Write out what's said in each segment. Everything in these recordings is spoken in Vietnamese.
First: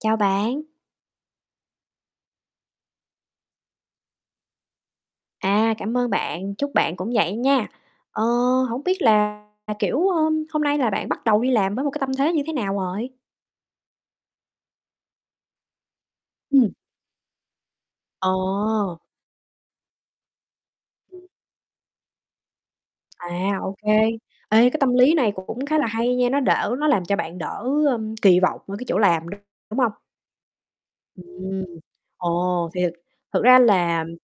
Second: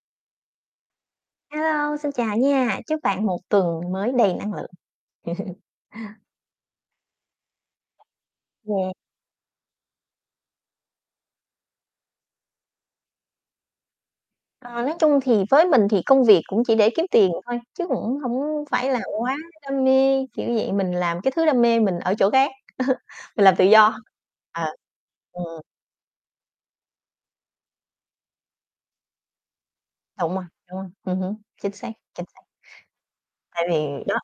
Chào bạn. Hello, xin chào nha, chúc bạn một tuần mới đầy năng lượng. À, cảm ơn bạn, chúc bạn cũng vậy nha. Ờ, hổng Yeah. biết là là, kiểu, ờm, hôm nay là bạn bắt đầu đi làm với một cái tâm thế như thế nào rồi? Ờ, nói chung thì với mình thì công việc cũng Ừm. chỉ để kiếm tiền thôi, chứ cũng hổng phải Ờ. là quá đam mê, kiểu vậy. Mình làm cái thứ đam mê mình ở chỗ khác, mình làm À, tự ô kê. do. Ê, Ờ, cái tâm lý này ừm cũng khá là hay nha, nó đỡ nó làm cho bạn đỡ, ơ, kỳ vọng ở cái chỗ làm, [unintelligible] đúng hông? Đúng rồi, đúng rồi, ừm hứm, Ừm. chính xác, chính xác. Ồ, thì thực thực ra Tại vì là đó.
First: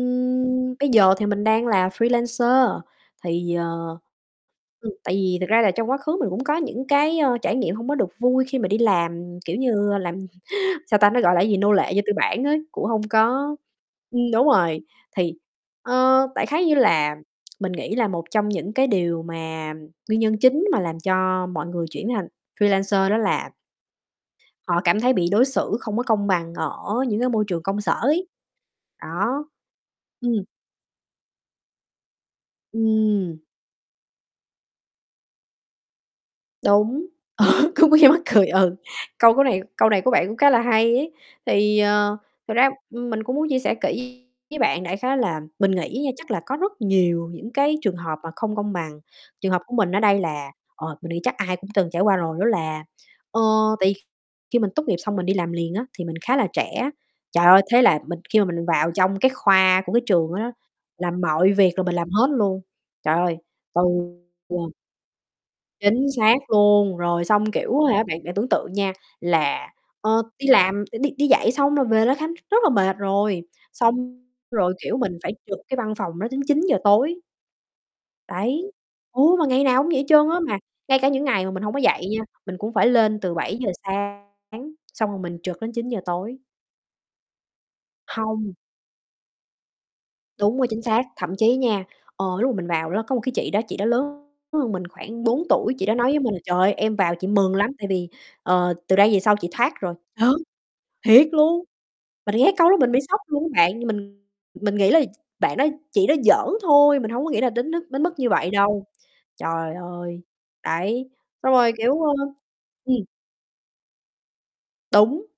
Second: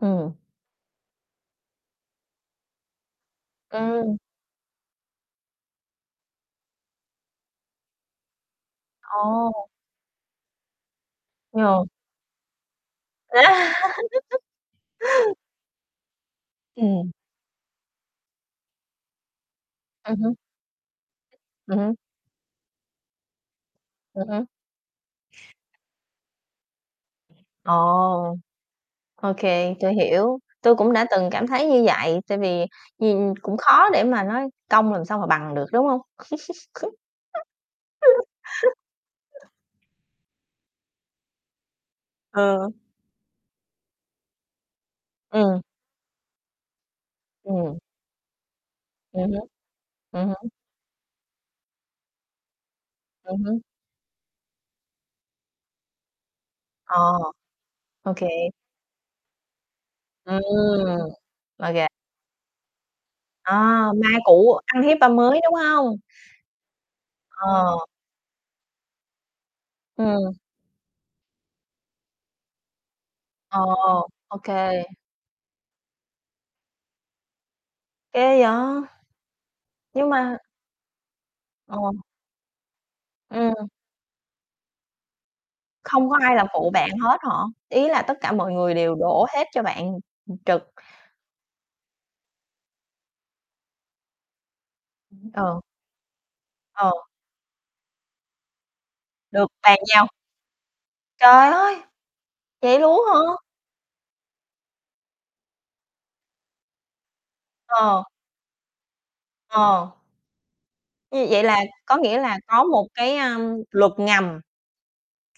Ừm. bây giờ thì mình đang là freelancer, thì, ờ Ừm. ừm, tại vì thật ra là trong quá khứ mình cũng có những cái, ơ, trải nghiệm hông có được vui khi mà đi làm, kiểu Ồ! như, làm sao ta, nó gọi là cái gì, nô Ờ. lệ cho tư bản á, cũng hông có ừm, đúng rồi, thì, ờ, đại khái như Ừm. là mình nghĩ là một trong những cái điều mà Ừm nguyên hưm. nhân chính mà làm cho mọi Ừm người hưm. chuyển thành freelancer đó là Ừm hưm. họ cảm thấy bị đối xử không có công bằng ở những cái môi trường công sở ấy, Ồ! đó. Okay, tui hiểu, Ừm. tui cũng đã từng cảm thấy như vậy, tại vì nhìn Ừm. cũng khó để mà nói công làm sao mà bằng được, đúng hông? Đúng, ờ, cũng nghe như mắc cười, ừ, câu của này câu này của bạn cũng khá là hay ấy. Thì, ờ, thực Ờ. ra, ừm, mình cũng muốn chia sẻ kỹ với bạn đại khái là Ừm. mình nghĩ nha, chắc là có rất nhiều những cái Ừm. trường hợp mà không công bằng, Ừm hứm, trường hợp của mình ở đây ừm là hứm. ờ, mình nghĩ chắc ai cũng từng trải qua rồi, đó là, ờ, Ừm hứm. tại kh khi mình tốt nghiệp xong mình đi làm liền á thì mình khá là trẻ. À, Trời ơi! Thế là mình khi mà okay. mình vào trong cái khoa của cái trường đó Ừm. đó, làm mọi việc là OK. mình làm hết luôn. Trời ơi, À, từ, ma cũ ờ ăn hiếp ma mới, đúng hông? Chính xác luôn, rồi xong, Ờ. kiểu, á hả, bạn bạn tưởng tượng nha là, ờ, Ừm. đi làm đi đi dạy xong rồi về ló khám rất là mệt rồi, Ồ! xong OK. rồi, kiểu, mình phải trực cái văn phòng đó đến 9:00 tối. Ghê Đấy, vậy! ừ, mà ngày nào cũng vậy Nhưng trơn mà á, mà ngay cả những ngày mà mình hông Ờ. có dạy nha, mình cũng phải lên từ bảy Ừm. giờ sáng, xong rồi mình trực đến 9:00 Không có ai tối. làm phụ bạn hết hả? Ý là tất cả mọi Hông. người đều đổ hết cho bạn, ừm, Đúng rồi, trực. chính xác, thậm chí nha, ờ, lúc mà mình vào ló có một cái chị đó, chị đó lớn hơn mình khoảng [unintelligible] 4 Ờ. tuổi, chị đó nói với mình: "Trời ơi, Ờ. em vào chị mừng lắm tại vì, ờ, từ đây về sau Được chị thoát bàn rồi." giao. Ờ, thiệt Trời luôn! ơi! Mình nghe câu đó Vậy mình bị luôn á sốc hả? luôn á bạn, mình mình nghĩ là bạn đó chị nó giỡn thôi, mình hông có nghĩ là đến nước Ờ. đến mức như vậy đâu. Trời Ờ. ơi, đấy, Ừm, vậy xong là rồi, có kiểu, ơ nghĩa là có một ừm. cái, ơm, luật ngầm. Đúng.